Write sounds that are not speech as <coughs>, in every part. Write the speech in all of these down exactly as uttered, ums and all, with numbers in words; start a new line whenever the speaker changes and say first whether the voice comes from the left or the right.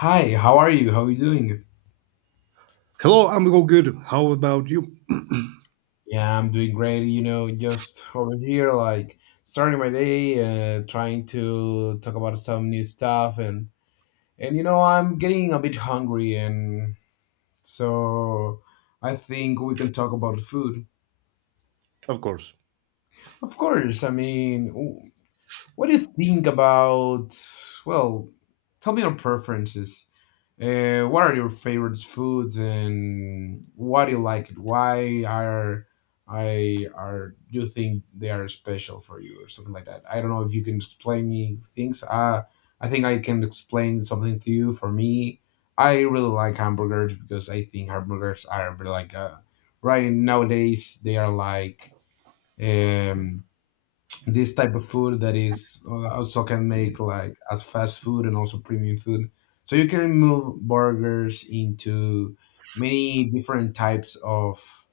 left: Hi, how are you? How are you doing?
right: Hello, I'm all good. How about you?
left: Yeah, I'm doing great. You know, just over here, like starting my day, uh, trying to talk about some new stuff, and and you know, I'm getting a bit hungry, and so I think we can talk about food.
right: Of course.
left: Of course, I mean, What do you think about? Well, tell me your preferences. Uh, what are your favorite foods and why do you like it? Why are I are you think they are special for you or something like that? I don't know if you can explain me things. Uh, I think I can explain something to you. For me, I really like hamburgers, because I think hamburgers are like uh, right nowadays they are like. Um, this type of food that is uh, also can make like as fast food and also premium food. So you can move burgers into many different types of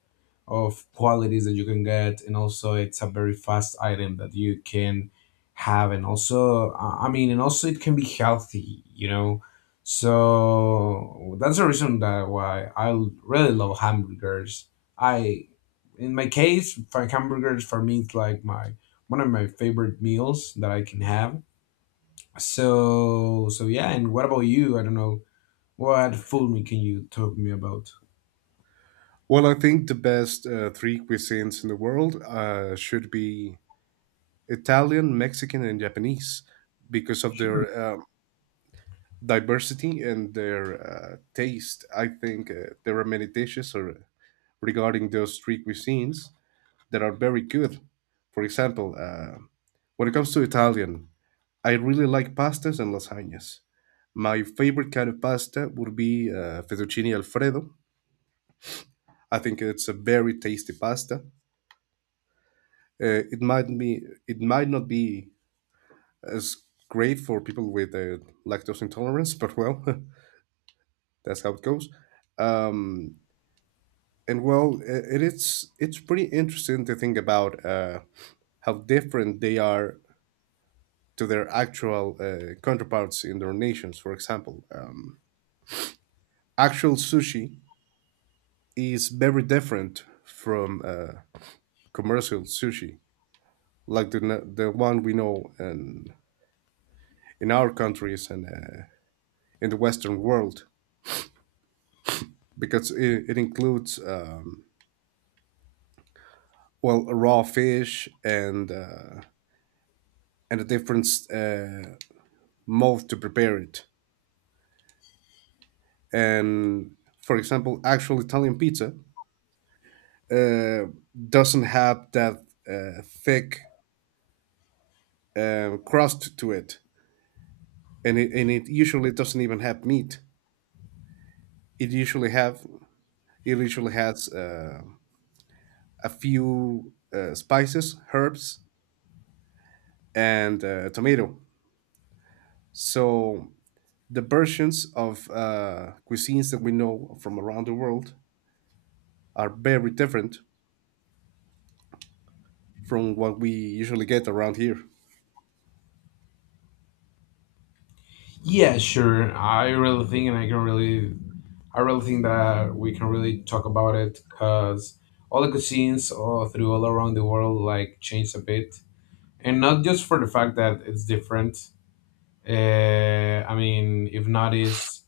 left: of qualities that you can get, and also it's a very fast item that you can have, and also uh, I mean, and also it can be healthy you know So that's the reason that why i l- really love hamburgers. I, in my case for hamburgers, for me it's like my one of my favorite meals that I can have. So so yeah, and what about you? I don't know what food can you talk me about.
right: Well, I think the best uh, three cuisines in the world uh, should be Italian, Mexican, and Japanese because of their um diversity and their uh, taste. I think uh, there are many dishes or, regarding those three cuisines that are very good. For example, uh, when it comes to Italian, I really like pastas and lasagnas. My favorite kind of pasta would be uh, fettuccine alfredo. I think it's a very tasty pasta. Uh, it might be it might not be as great for people with uh, lactose intolerance, but well, <laughs> that's how it goes. Um, and well, I- it is it's pretty interesting to think about uh, how different they are to their actual uh, counterparts in their nations. For example, um, actual sushi is very different from uh, commercial sushi, like the n- the one we know in in our countries and uh, in the Western world because it, it includes um, well raw fish and uh, and a different uh, mode to prepare it. And for example, actual Italian pizza uh, doesn't have that uh, thick uh, crust to it, and it and it usually doesn't even have meat. It usually have it usually has uh, a few uh, spices, herbs, and uh, tomato. So the versions of uh, cuisines that we know from around the world are very different from what we usually get around here.
left: Yeah, sure. I really think, and I can really, I really think that we can really talk about it, because all the cuisines all through all around the world like change a bit, and not just for the fact that it's different. Uh, I mean, if not, is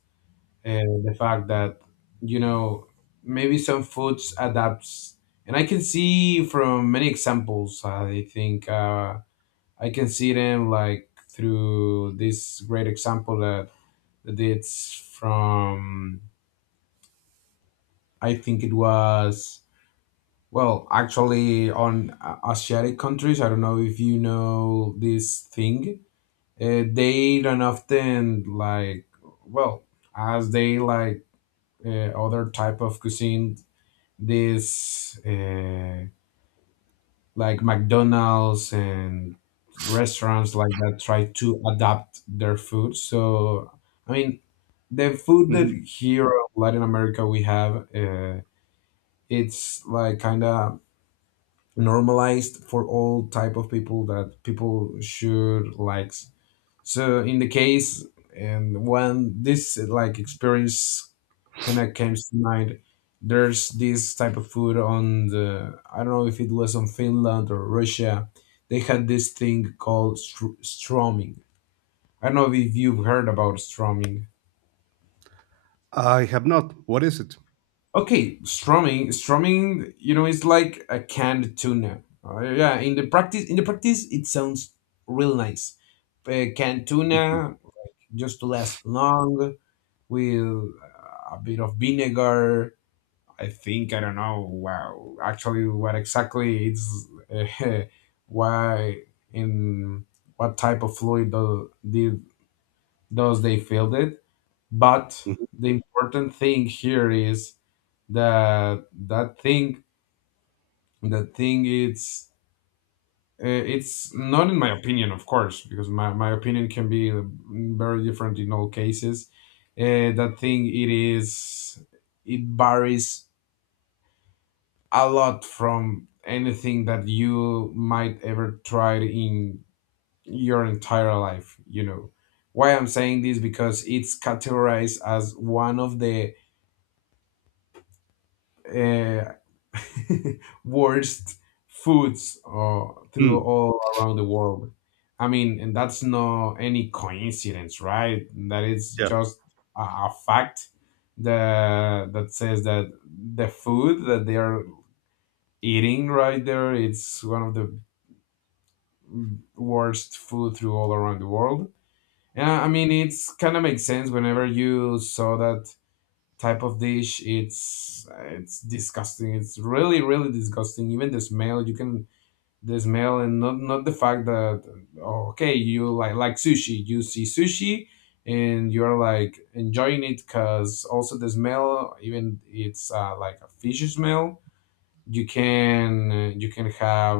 left: uh, the fact that you know maybe some foods adapts, and I can see from many examples. I think uh, I can see them like through this great example that it's from, I think it was, well, actually on uh, Asiatic countries. I don't know if you know this thing. Uh, they don't often like, well, as they like uh, other type of cuisine, this uh, like McDonald's and restaurants like that try to adapt their food. So, I mean, the food that
right: Mhm.
left: here in Latin America we have. Uh, it's like kind of normalized for all type of people that people should like. So in the case, and when this like experience kind of came to mind, there's this type of food on the I don't know if it was on Finland or Russia, they had this thing called str- stroming I don't know if you've heard about stroming.
right: I have not. What is it?
left: Okay, strumming, strumming, you know, it's like a canned tuna. Uh, yeah, in the practice, in the practice, it sounds real nice. Uh, canned
right: Mhm.
left: tuna, just to last long with a bit of vinegar. I think I don't know. Wow, actually, what exactly it's uh, <laughs> why in what type of fluid do, did does they filled it? But
right: Mhm.
left: the important thing here is that that thing, the thing is, uh, it's not in my opinion, of course, because my, my opinion can be uh, very different in all cases. uh, that thing, it is it varies a lot from anything that you might ever try in your entire life you know Why I'm saying this, because it's categorized as one of the uh, <laughs> worst foods, uh, through
right: Mm.
left: all around the world. I mean, and that's not any coincidence, right? That is
right: Yeah.
left: just a, a fact that that says that the food that they are eating right there, it's one of the worst food through all around the world. Yeah, I mean, it's kind of makes sense whenever you saw that type of dish. It's it's disgusting. It's really really disgusting. Even the smell, you can the smell, and not not the fact that, oh, okay, you like like sushi. You see sushi and you're like enjoying it because also the smell. Even it's uh, like a fish smell. You can uh, you can have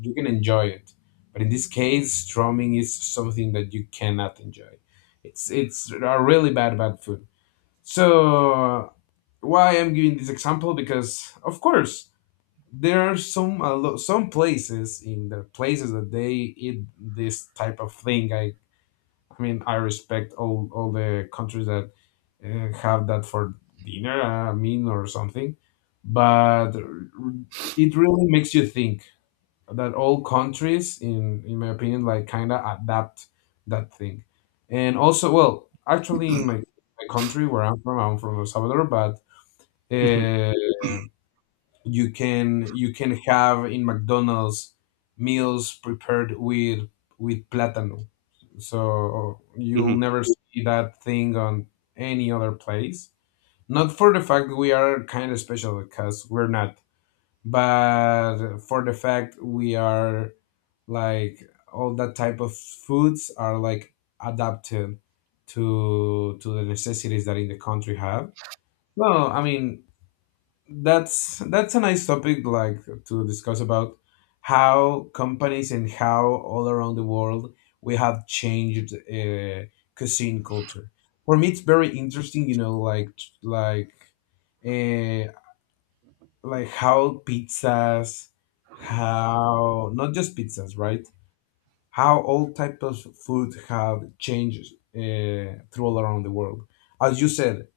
left: you can enjoy it. But in this case, strumming is something that you cannot enjoy. It's it's a really bad bad food. So why I'm giving this example, because of course there are some a lo- some places, in the places that they eat this type of thing. I I mean I respect all all the countries that uh, have that for dinner, a meal or something, but r- it really makes you think that all countries, in in my opinion, like kind of adapt that thing. And also, well, actually in my, my country where I'm from, I'm from El Salvador, but
right: Mhm.
left: uh, you can you can have in McDonald's meals prepared with with plátano. So you'll
right: Mhm.
left: never see that thing on any other place. Not for the fact we are kind of special, because we're not, but for the fact we are like all that type of foods are like adapted to to the necessities that in the country have. No, I mean, that's that's a nice topic like to discuss about, how companies and how all around the world we have changed uh, cuisine culture. For me, it's very interesting, you know like like uh, like how pizzas, how not just pizzas, right, how all types of food have changed uh, through all around the world. As you said,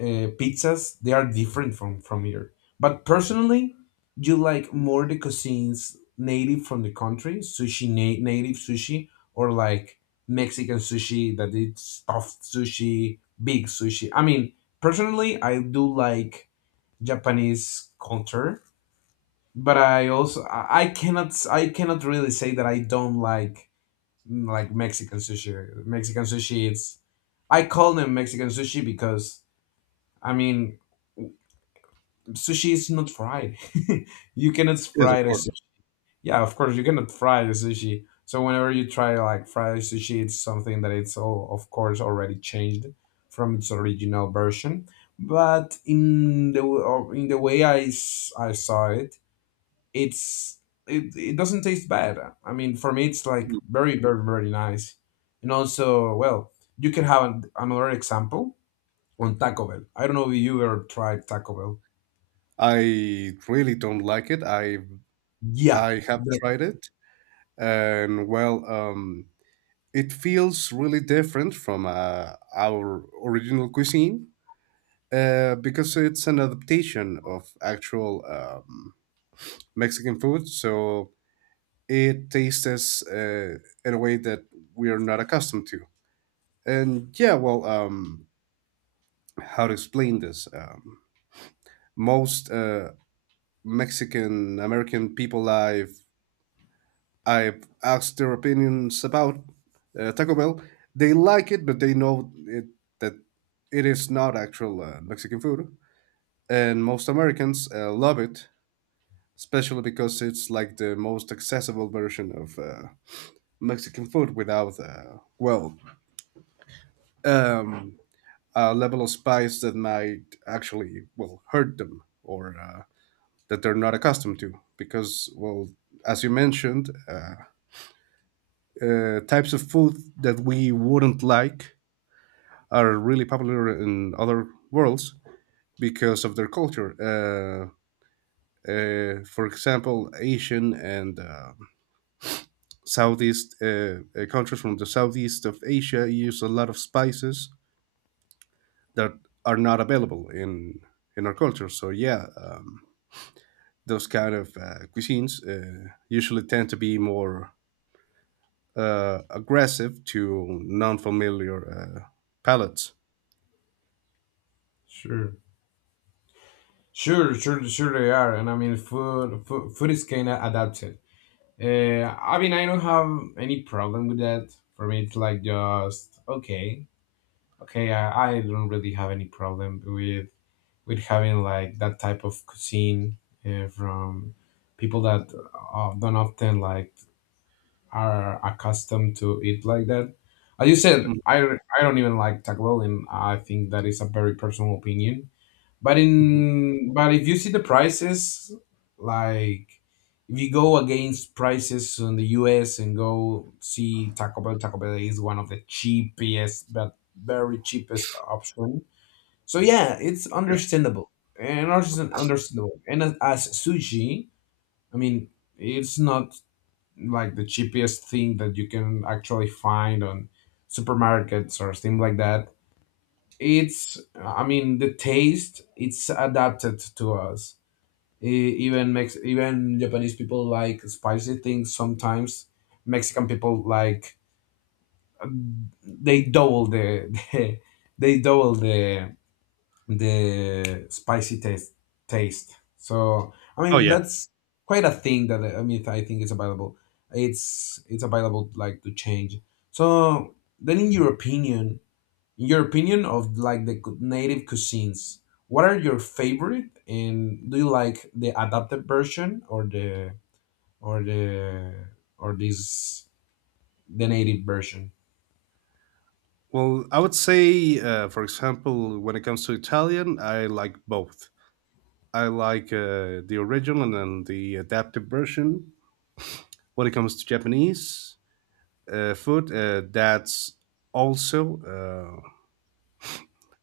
left: uh, pizzas they are different from from here, but personally, you like more the cuisines native from the country? Sushi, na- native sushi? Or like Mexican sushi, that it's stuffed sushi, big sushi? I mean, personally I do like Japanese culture, but I also I I cannot s- I cannot really say that I don't like, mm, like Mexican sushi. Mexican sushi, it's, I call them Mexican sushi because, I mean, sushi is not fried. <laughs> You cannot
right: Yes, of
left: fry the
right: course.
left: sushi. Yeah, of course you cannot fry the sushi. So whenever you try like fried sushi, it's something that it's all of course already changed from its original version. But in the w- or in the way I, s- I saw it, it's, it, it doesn't taste bad. I mean, for me, it's like
right: Mhm.
left: very very very nice. And also, well, you can have an, another example on Taco Bell. I don't know if you ever tried Taco Bell.
right: I really don't like it. I
left: Yeah,
right: I have tried it, and well, um, it feels really different from uh, our original cuisine uh, because it's an adaptation of actual um, Mexican food, so it tastes uh, in a way that we are not accustomed to. And yeah, well, um, how to explain this? Um, most uh, Mexican American people I've I've asked their opinions about uh, Taco Bell, they like it, but they know it, that it is not actual uh, Mexican food. And most Americans uh, love it, especially because it's like the most accessible version of uh, Mexican food without, uh, well, um, a level of spice that might actually, well, hurt them or uh, that they're not accustomed to. Because, well, as you mentioned, uh, uh, types of food that we wouldn't like are really popular in other worlds because of their culture. Uh, uh, for example, Asian and uh, Southeast uh, uh, countries from the Southeast of Asia use a lot of spices that are not available in in our culture. So yeah, um, those kind of uh, cuisines uh, usually tend to be more uh, aggressive to non-familiar uh, palates.
left: Sure, sure, sure, sure they are, and I mean, food, food, food is kind of adapted. Uh, I mean, I don't have any problem with that. For me, it's like just okay, okay. I, I don't really have any problem with with having like that type of cuisine uh, from people that uh, don't often like are accustomed to eat like that. As you said,
right: Mm.
left: I I don't even like Taco Bell, and I think that is a very personal opinion. But
right: Mhm.
left: in but if you see the prices, like if you go against prices in the U S and go see Taco Bell, Taco Bell is one of the cheapest, but very cheapest option. So yeah, it's
right: Yeah.
left: understandable and also understandable. And as, as sushi, I mean, it's not like the cheapest thing that you can actually find on supermarkets or things like that. It's, I mean, the taste it's adapted to us. E- even Mex- even Japanese people like spicy things sometimes. Mexican people like, they double the, <laughs> the they double the the spicy taste taste So I
right: Oh
left: mean,
right: yeah.
left: that's quite a thing that, I mean, I think is available. It's it's available like to change. So then, in your opinion in your opinion of like the cu- native cuisines, what are your favorite? And do you like the adapted version, or the or the or this the native version?
right: Well, I would say, uh, for example, when it comes to Italian, I like both. I like uh, the original and then the adapted version. When it comes to Japanese uh, food, uh, that's also uh,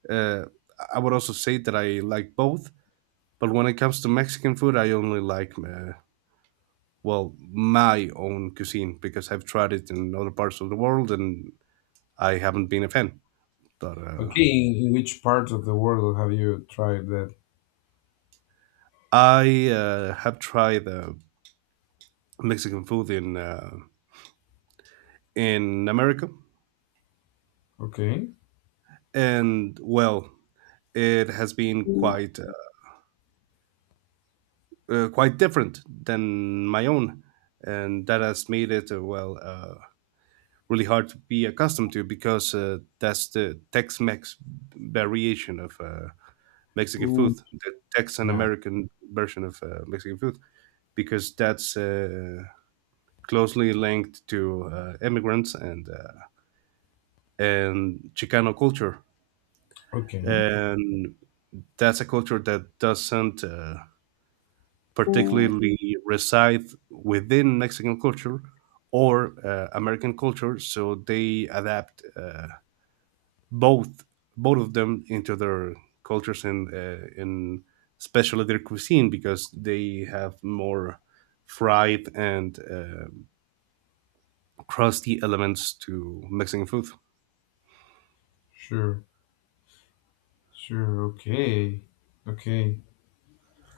right: Uh, I would also say that I like both, but when it comes to Mexican food, I only like uh, well my own cuisine because I've tried it in other parts of the world and I haven't been a fan. But uh,
left: Okay, in, in which part of the world have you tried that?
right: I uh, have tried uh, Mexican food in uh, in America,
left: Okay.
right: and well, it has been quite uh, uh, quite different than my own, and that has made it uh, well. Uh, really hard to be accustomed to because uh, that's the Tex-Mex variation of uh, Mexican
left: Ooh,
right: food, the Texan
left: yeah,
right: American version of uh, Mexican food, because that's uh, closely linked to uh, immigrants and uh, and Chicano culture,
left: okay,
right: and that's a culture that doesn't uh, particularly reside within Mexican culture or uh, American culture, so they adapt. Uh, both both of them into their cultures and uh, and especially their cuisine because they have more fried and uh, crusty elements to Mexican food.
left: sure, sure, okay, okay.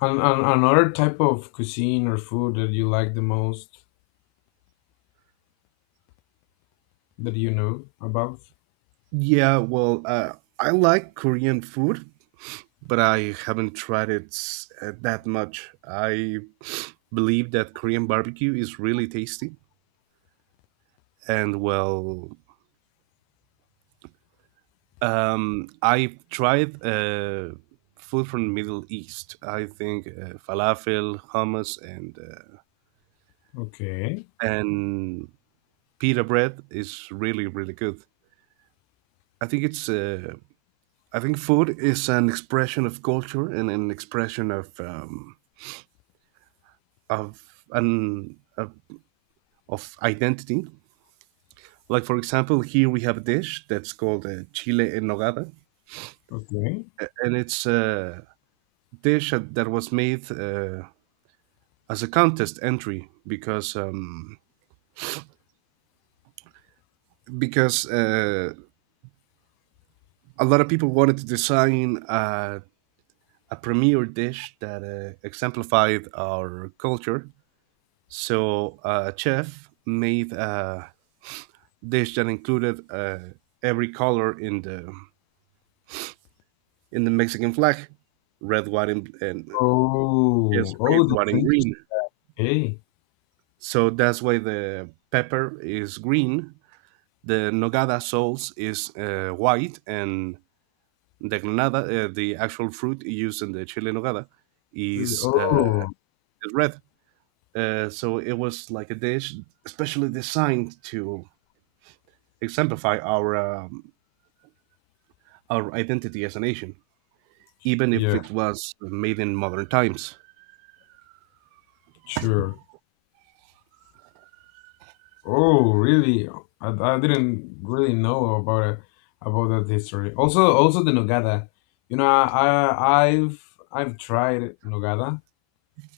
left: And, and another type of cuisine or food that you like the most, that you know about?
right: Yeah, well, uh, I like Korean food, but I haven't tried it uh, that much. I <sniffs> believe that Korean barbecue is really tasty, and well, Um, I've tried uh, food from the Middle East. I think uh, falafel, hummus, and uh,
left: Okay,
right: and pita bread is really really good. I think it's. Uh, I think food is an expression of culture and an expression of um, of an of, of identity. Like for example, here we have a dish that's called uh, chile en nogada,
left: okay.
right: and it's a dish that was made. Uh, as a contest entry because um, because uh, a lot of people wanted to design a, a premier dish that uh, exemplified our culture. So uh, a chef made a dish that included uh, every color in the in the Mexican flag, red, white, and, and yes,
left: Oh,
right: red,
left: oh,
right: white,
left: that's
right: and green.
left: interesting. Hey,
right: So that's why the pepper is green, the nogada sauce is uh, white, and the granada, uh, the actual fruit used in the chile en nogada, is uh,
left: oh,
right: is red. Uh, so it was like a dish especially designed to exemplify our um, our identity as a nation, even if
left: yeah,
right: it was made in modern times.
left: sure. Oh, really? I, I didn't really know about it, about that history. Also, also the nogada. You know, I, I I've I've tried nogada,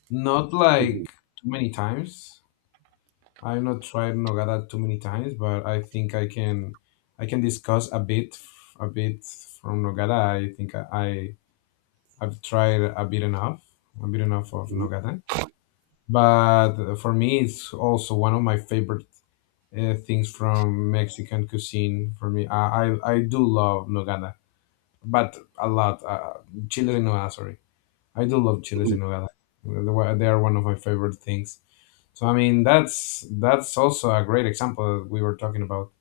left: not
right: Mhm.
left: like too many times. I've not tried nogada too many times, but I think I can I can discuss a bit a bit from nogada. I think I, I I've tried a bit enough, a bit enough of
right: Mhm.
left: nogada, but for me it's also one of my favorite uh, things from Mexican cuisine. For me, i i, I do love nogada, but a lot uh, chiles en nogada, sorry. I do love chiles
right: Mhm.
left: en nogada. They were- they are one of my favorite things. So I mean, that's that's also a great example that we were talking about,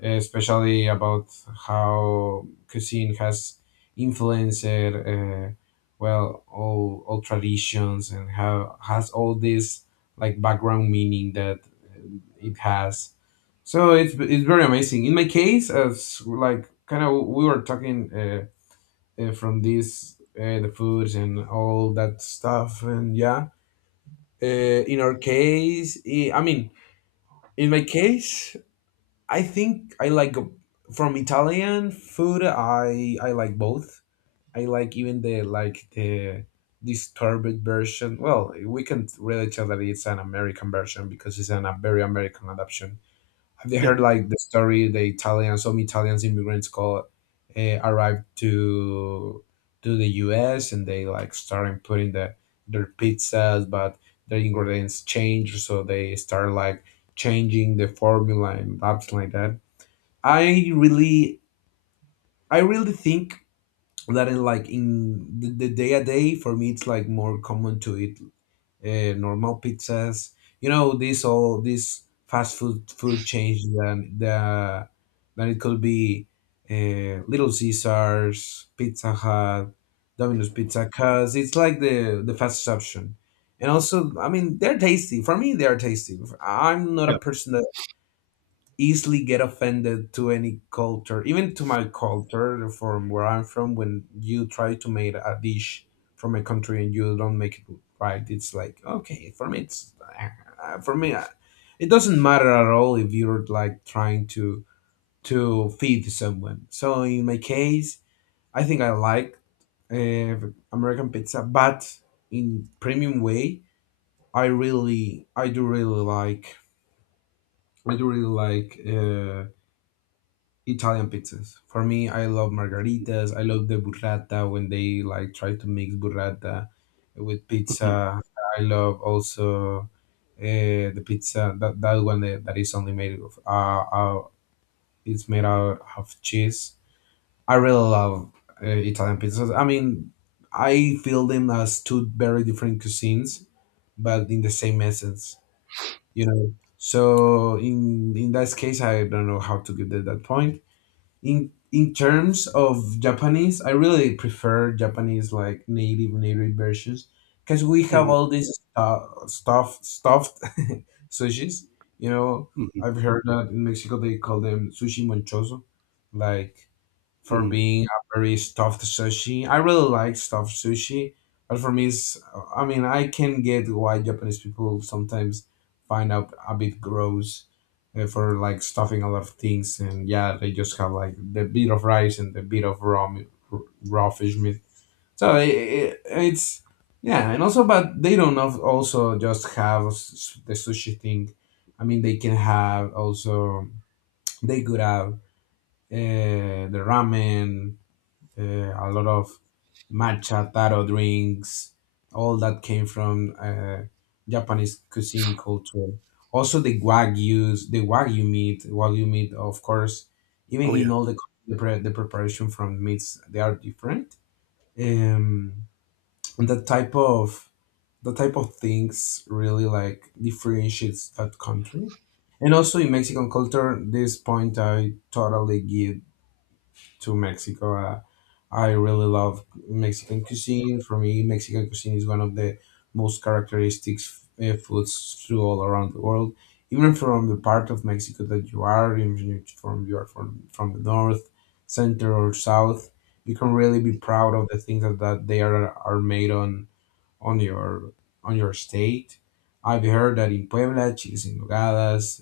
left: especially about how cuisine has influenced, uh, well, all all traditions, and how has all this like background meaning that it has. So it's it's very amazing. In my case, as like kind of we were talking, uh, uh, from this uh, the foods and all that stuff. And yeah, uh, in our case, eh, I mean, in my case, I think I like from Italian food. I I like both. I like even the like the disturbed version. Well, we can really tell that it's an American version, because it's an, a very American adaptation. Have you
right: Yeah,
left: heard like the story? The Italians, some Italians immigrants called uh, arrived to to the U S, and they like started putting the their pizzas, but their ingredients change, so they start like changing the formula and something like that. I really, I really think that in like in the, the day a day, for me it's like more common to eat uh, normal pizzas. You know, this all this fast food food change, than the than it could be uh, Little Caesars, Pizza Hut, Domino's Pizza, 'cause it's like the the fastest option. And also, I mean, they're tasty. For me, they are tasty. I'm not
right: yeah.
left: a person easily get offended to any culture, even to my culture from where I'm from. When you try to make a dish from a country and you don't make it right, it's like okay for me. It's uh, uh, for me. uh, It doesn't matter at all if you're like trying to to feed someone. So in my case, I think I like uh, American pizza, but in premium way. I really, I do really like, I do really like. Uh, Italian pizzas. For me, I love margaritas. I love the burrata when they like try to mix burrata with
right: Mhm.
left: pizza. I love also uh, the pizza that, that one that, that is only made of uh, uh it's made out of cheese. I really love uh, Italian pizzas. I mean, I feel them as two very different cuisines, but in the same essence, you know. So in in that case, I don't know how to give that, that point in in terms of Japanese, I really prefer Japanese like native native versions, because we have
right: Mhm.
left: all these uh, stuff stuffed <laughs> sushis. You know,
right: Mhm.
left: I've heard that in Mexico they call them sushi monchoso, like for
right: Mhm.
left: being a very stuffed sushi. I really like stuffed sushi, but for me, it's, I mean, I can get why Japanese people sometimes find out a bit gross uh, for like stuffing a lot of things, and yeah, they just have like the bit of rice and the bit of raw meat, raw fish meat. So I I it's yeah, and also, but they don't of- also just have s- the sushi thing. I mean, they can have also they could have uh, the ramen, uh, a lot of matcha, taro drinks, all that came from uh, Japanese cuisine culture. Also the wagyus, the wagyu meat, wagyu meat, of course, even
right: Oh
left: in
right: yeah,
left: all the the, pre- the preparation from meats, they are different. Um, and that type of the type of things really like differentiates that country. And also in Mexican culture, this point I totally give to Mexico. Uh, I really love Mexican cuisine. For me, Mexican cuisine is one of the most characteristic uh, foods through all around the world. Even from the part of Mexico that you are, even if from you are from from the north, center, or south, you can really be proud of the things that, that they are are made on on your on your state. I've heard that in Puebla, chiles en nogadas,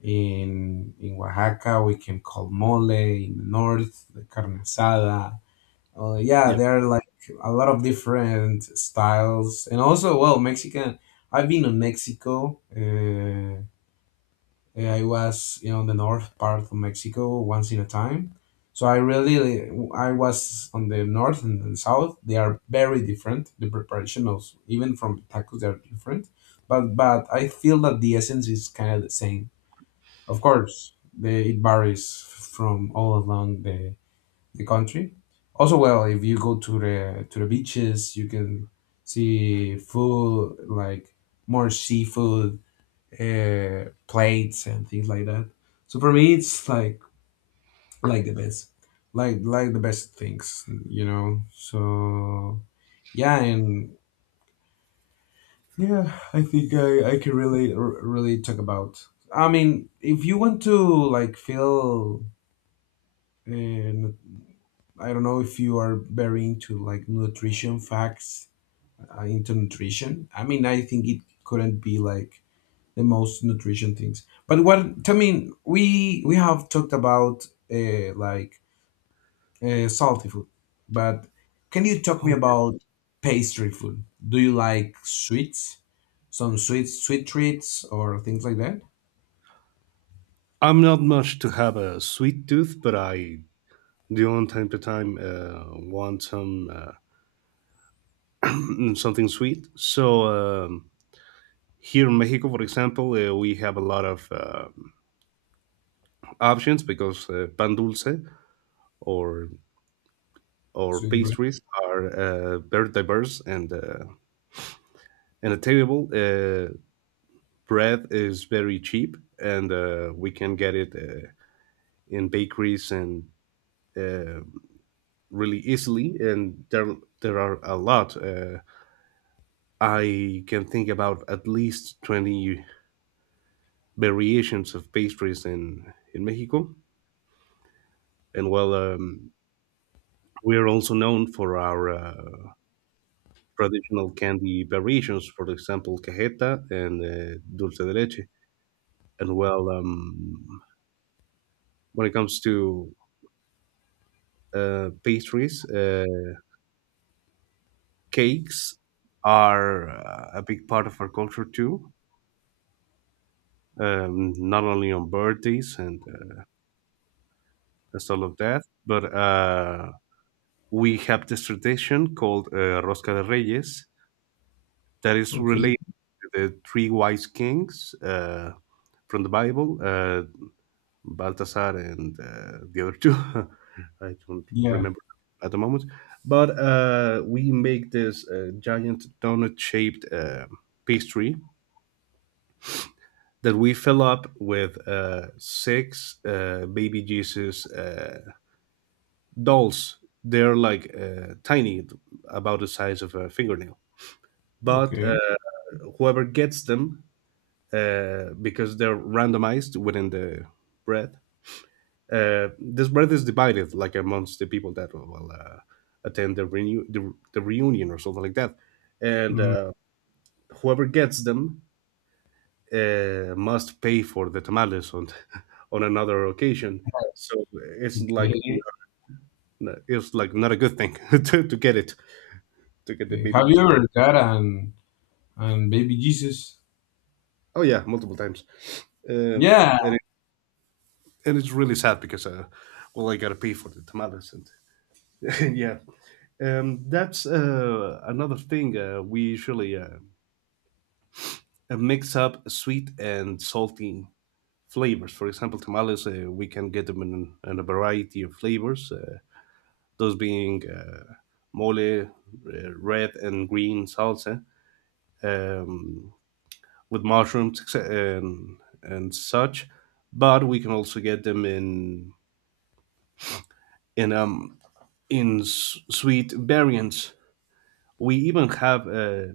left: in, in Oaxaca, we can call mole. In the north, the carne asada. Uh, yeah,
right: yeah.
left: there are like a lot of different styles. And also, well, Mexican. I've been in Mexico. Uh, I was, you know, the north part of Mexico once in a time. So I really, I was on the north and the south. They are very different. The preparation of even from tacos, they are different. But but I feel that the essence is kind of the same. Of course, the, it varies from all along the, the country. Also, well, if you go to the to the beaches, you can see food like more seafood uh, plates and things like that. So for me, it's like like the best, like like the best things, you know. So yeah, and yeah, I think I I can really r- really talk about. I mean, if you want to like feel uh, I don't know if you are very into like nutrition facts, uh, into nutrition. I mean, I think it couldn't be like the most nutrition things. But what I mean, we we have talked about uh, like uh, salty food, but can you talk me
right: Oh.
left: about pastry food? Do you like sweets, some sweet sweet treats or things like that?
right: I'm not much to have a sweet tooth, but I do on time to time uh, want some uh, <clears throat> something sweet. So. Um, Here in Mexico, for example, uh, we have a lot of uh, options because uh, pan dulce or or
left: Sweet bread.
right: pastries are uh, very diverse and uh, and attainable. Uh, bread is very cheap, and uh, we can get it uh, in bakeries and uh, really easily. And there there are a lot. Uh, I can think about at least twenty variations of pastries in in Mexico, and well um, we are also known for our uh, traditional candy variations, for example, cajeta and uh, dulce de leche. And well, um, when it comes to uh, pastries, uh, cakes are uh, a big part of our culture too. Um, not only on birthdays and uh, and all of that, but uh, we have this tradition called uh, Rosca de Reyes that is
left: Okay.
right: related to the three wise kings uh, from the Bible. Uh, Baltasar and uh, the other two. <laughs> I don't
left: Yeah.
right: remember at the moment. But uh, we make this uh, giant donut shaped uh, pastry that we fill up with uh, six uh, baby Jesus uh, dolls. They're like uh, tiny, about the size of a fingernail. But uh,
left: Okay.
right: whoever gets them, uh, because they're randomized within the bread, uh, this bread is divided like amongst the people that will uh, attend the, renew- the the reunion or something like that, and
left: Mm,
right: uh, whoever gets them uh, must pay for the tamales on <laughs> on another occasion. So it's like
left: okay.
right: n- it's like not a good thing <laughs> to, to get it to get the
left: Okay.
right: baby.
left: Have you
right: Jesus.
left: ever got an and baby Jesus?
right: Oh yeah, multiple times, uh, and
left: Yeah.
right: it, and it's really sad because uh, well I gotta pay for the tamales and <laughs> yeah. Um, that's uh, another thing uh, we usually uh, uh, mix up sweet and salty flavors. For example, tamales, uh, we can get them in, in a variety of flavors, uh, those being uh, mole, uh, red and green salsa, um, with mushrooms etc- and, and such. But we can also get them in in um in s- sweet variants. We even have uh,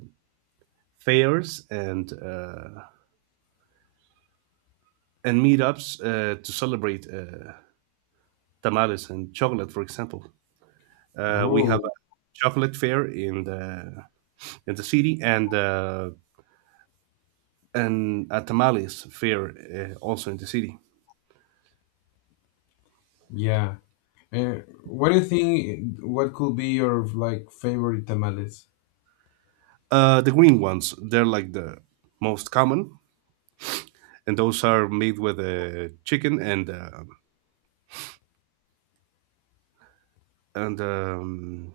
right: fairs and uh, and meetups uh, to celebrate. Uh, tamales and chocolate, for example. Uh, we
left: Oh,
right: have a chocolate fair in the in the city and uh, and a tamales fair uh, also in the city.
left: yeah. Uh, what do you think? What could be your like favorite tamales?
right: Uh, the green ones, they're like the most common, and those are made with uh, chicken and uh, and um,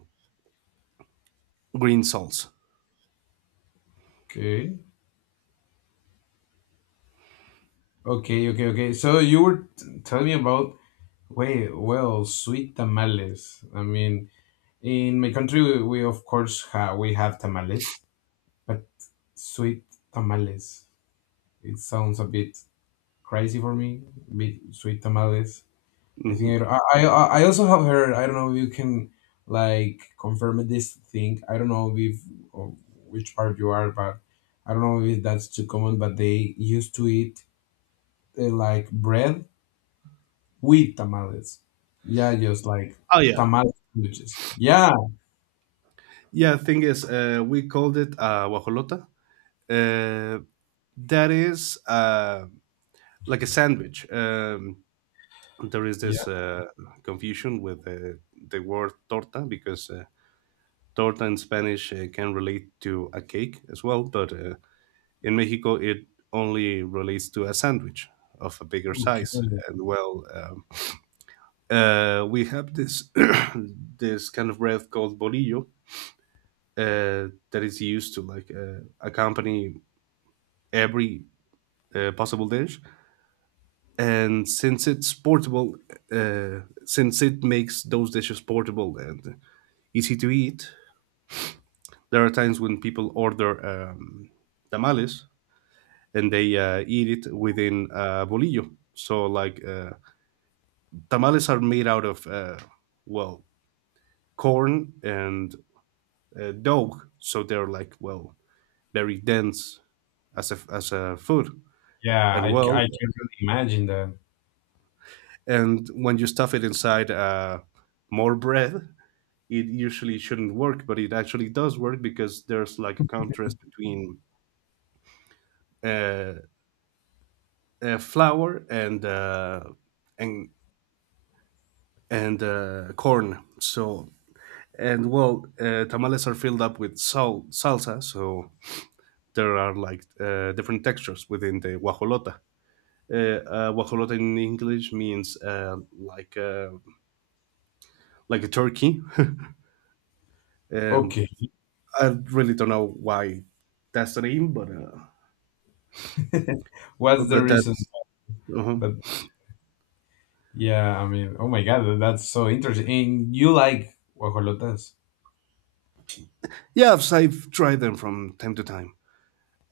right: green salts.
left: Okay. Okay. Okay. Okay. So you were t- telling me about wait, well, sweet tamales. I mean, in my country, we, we of course ha we have tamales, but sweet tamales. It sounds a bit crazy for me. Bit sweet tamales. I think
right: Hmm.
left: I, I I I also have heard. I don't know if you can like confirm this thing. I don't know if or which part you are, but I don't know if that's too common. But they used to eat uh, like bread with tamales. Yeah, just like
right: Oh yeah,
left: tamal sandwiches. Yeah,
right: yeah. Thing is, uh, we called it uh, guajolota. Uh, that is uh, like a sandwich. Um, there is
left: yeah,
right: this uh, confusion with uh, the word torta because uh, torta in Spanish uh, can relate to a cake as well, but uh, in Mexico it only relates to a sandwich of a bigger
left: okay,
right: size.
left: okay.
right: And well, um, uh, we have this <coughs> <clears throat> this kind of bread called bolillo uh, that is used to like uh, accompany every uh, possible dish. And since it's portable, uh, since it makes those dishes portable and easy to eat. There are times when people order um, tamales and they uh, eat it within uh, bolillo. So, like, uh, tamales are made out of, uh, well, corn and uh, dough. So they're like, well, very dense as a, as a food.
left: Yeah.
right: And
left: I c-
right: well,
left: I can really imagine that.
right: and when you stuff it inside uh, more bread, it usually shouldn't work, but it actually does work because there's like a contrast between uh, uh, flour and uh, and and uh, corn. So and well, uh, tamales are filled up with sal- salsa. So there are like uh, different textures within the guajolota. Uh, uh, Guajolota in English means uh, like uh, like a turkey. <laughs> Um,
left: Okay,
right: I really don't know why that's the name, but uh,
left: <laughs> what's
right: but
left: the
right: but
left: reason?
right: that's uh
left: But yeah, I mean, oh my god, that's so interesting. And you like guajolotas?
right: yeah. I've, I've tried them from time to time.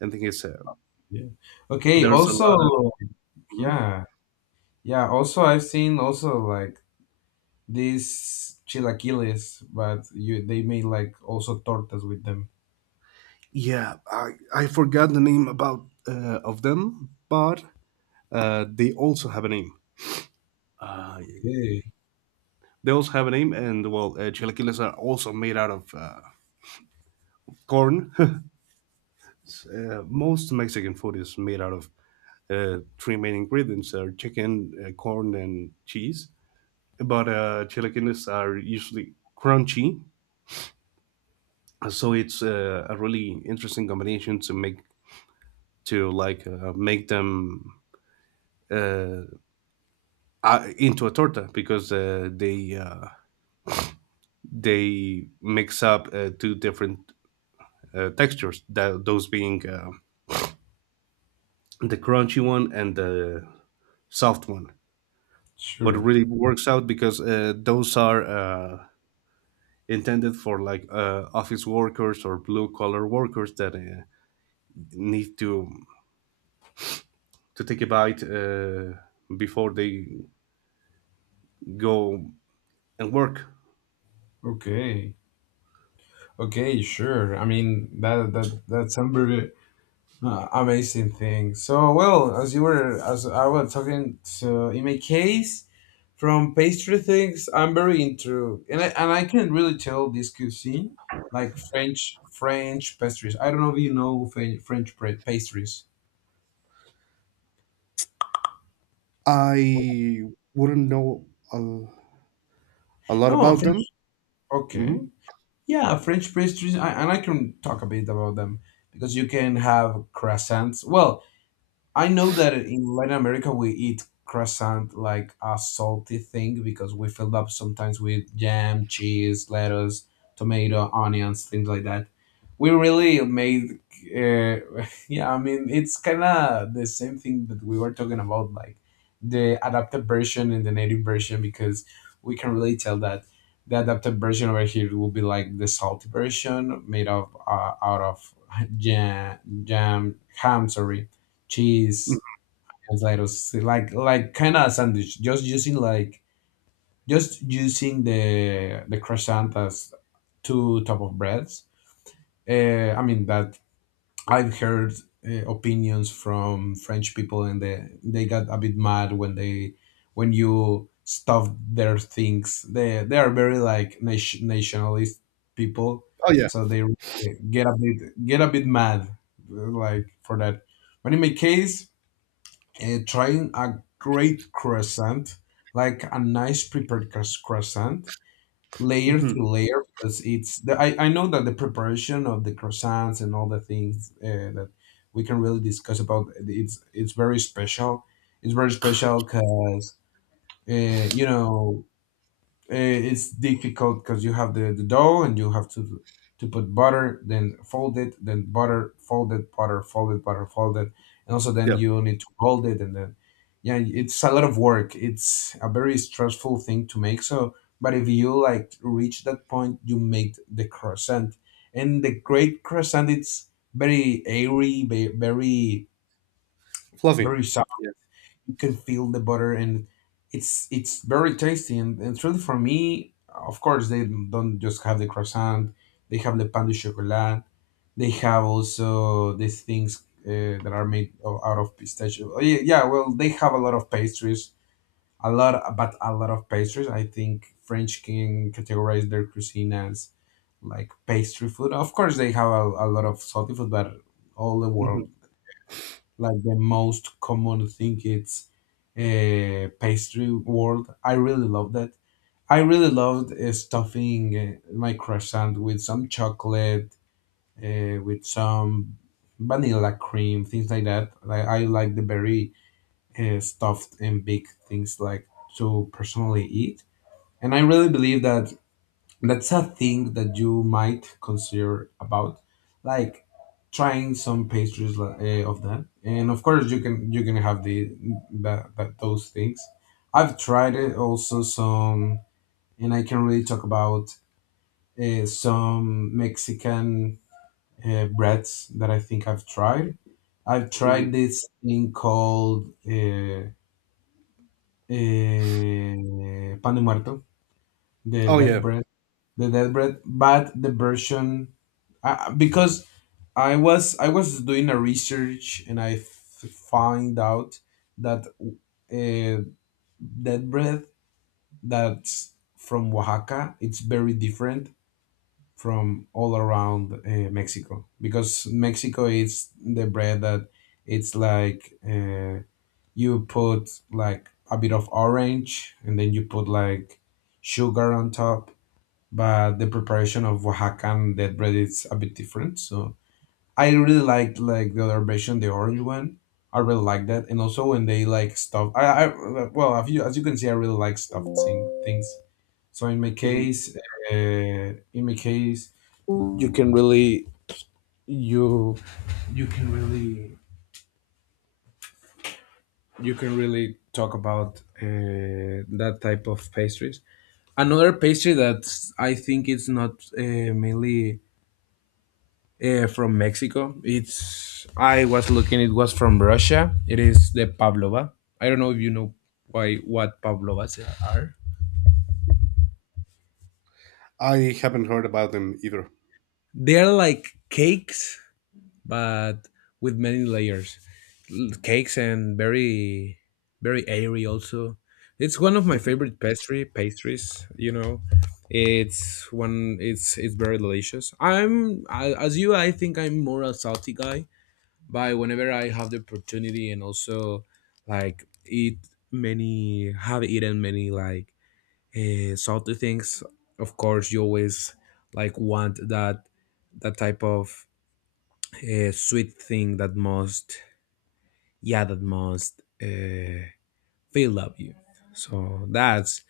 right: I think it's uh,
left: Yeah. Okay.
right: there's a
left: Also,
right: lot of. Mhm.
left: yeah, yeah. Also, I've seen also like these chilaquiles, but you they made like also tortas with them.
right: Yeah, I, I forgot the name about uh, of them, but uh, they also have a name. Uh,
left: Okay.
right: they also have a name, and well, uh, chilaquiles are also made out of uh, corn. <laughs> Uh, most Mexican food is made out of uh, three main ingredients: are chicken, uh, corn, and cheese. But uh, chilaquiles are usually crunchy, so it's uh, a really interesting combination to make to like uh, make them uh, uh, into a torta because uh, they uh, they mix up uh, two different uh, textures, that, those being uh, the crunchy one and the soft one. But it
left: Sure.
right: really works out because uh, those are uh, intended for like uh, office workers or blue collar workers that uh, need to to take a bite uh, before they go and work.
left: Okay. Okay. Sure. I mean that that that's some very uh, amazing thing. So well, as you were as I was talking, so in my case. From pastry things, I'm very into, and I and I can really tell this cuisine, like French French pastries. I don't know if you know French French pra- pastries.
right: I wouldn't know a, a lot
left: No,
right: about them.
left: French.
right: Hmm.
left: Okay. Yeah, French pastries, I, and I can talk a bit about them, because you can have croissants. Well, I know that in Latin America we eat croissant like a salty thing, because we fill up sometimes with jam, cheese, lettuce, tomato, onions, things like that. We really made, uh, <laughs> yeah, I mean, it's kind of the same thing that we were talking about, like the adapted version and the native version, because we can really tell that the adapted version over here will be like the salty version made of uh, out of <laughs> jam, jam, ham, sorry, cheese, potatoes, like like kind of sandwich. Just using like just using the the croissant as two type of breads. Uh, I mean that I've heard uh, opinions from French people, and they they got a bit mad when they when you stuff their things. They they are very like nation, nationalist people,
right: Oh yeah.
left: so they really get a bit get a bit mad like for that. But in my case, uh, trying a great croissant, like a nice prepared cros- croissant, layer
right: Hmm.
left: through layer, because it's the, I, I know that the preparation of the croissants and all the things uh, that we can really discuss about it's it's very special. It's very special because uh, you know, uh, it's difficult because you have the, the dough and you have to to put butter, then fold it, then butter, fold it, butter, fold it, butter, fold it, and also then
right: Yeah.
left: you need to hold it, and then yeah, it's a lot of work. It's a very stressful thing to make. So, but if you like reach that point, you make the croissant, and the great croissant it's very airy, ve- very
right: Fluffy.
left: very
right: Yeah.
left: you can feel the butter and it's it's very tasty, and, and truly for me, of course they don't just have the croissant, they have the pan de chocolat, they have also these things uh, that are made o- out of pistachio. Oh, yeah, yeah, well they have a lot of pastries, a lot, but a lot of pastries. I think french can categorize their cuisine as like pastry food. Of course they have a, a lot of salty food, but all the
right: Hmm.
left: world like the most common thing it's uh, pastry world. I really love that. I really loved uh, stuffing uh, my croissant with some chocolate, uh, with some vanilla cream, things like that. Like I like the very uh, stuffed and big things like to personally eat. And I really believe that that's a thing that you might consider about like trying some pastries li- eh, of that. And of course you can you can have the that, that those things. I've tried it also some, and I can really talk about uh, some Mexican uh, breads that I think I've tried. I've tried
right: Hmm.
left: this thing called uh, uh, pan de muerto, the
right: Oh
left: dead
right: yeah.
left: bread, the Deathbread, but the version uh, because I was I was doing a research, and I f- find out that uh, Deathbread that's from Oaxaca it's very different from all around uh, Mexico, because Mexico is the bread that it's like uh, you put like a bit of orange and then you put like sugar on top. But the preparation of Oaxacan dead bread is a bit different. So I really liked like the other version, the orange one. I really like that, and also when they like stuff. I, I well, as you as you can see, I really like stuffed thing, things. So in my
right: Hmm.
left: case, uh, in my case, you can really you you can really you can really talk about uh, that type of pastries. Another pastry that I think it's not uh, mainly uh, from Mexico. It's I was looking. It was from Russia. It is the pavlova. I don't know if you know why what pavlovas are.
right: I haven't heard about them either.
left: They are like cakes, but with many layers. L- Cakes and very very airy. Also, it's one of my
right: Mhm.
left: favorite pastry pastries. You know, it's one. It's it's very delicious. I'm I, as you. I think I'm more a salty guy. By whenever I have the opportunity, and also like eat many, have eaten many like uh, salty things. Of course, you always like want that that type of uh, sweet thing that must, yeah, that must uh, fill up you. So that's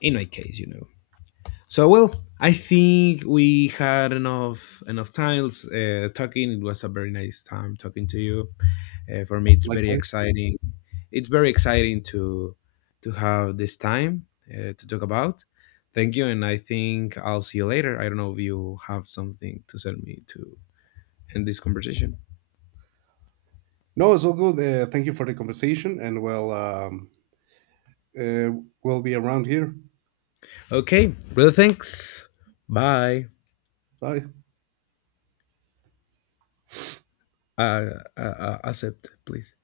left: in my case, you know. So well, I think we had enough enough times uh, talking. It was a very nice time talking to you. Uh, for me, it's very
right: Likewise.
left: exciting. It's very exciting to to have this time uh, to talk about. Thank you, and I think I'll see you later. I don't know if you have something to send me to end this conversation.
right: No, it's all good. Uh, thank you for the conversation, and we'll um, uh, we'll be around here.
left: Okay, brother. Thanks. Bye.
right: Bye.
left: Uh, uh, uh, accept, please.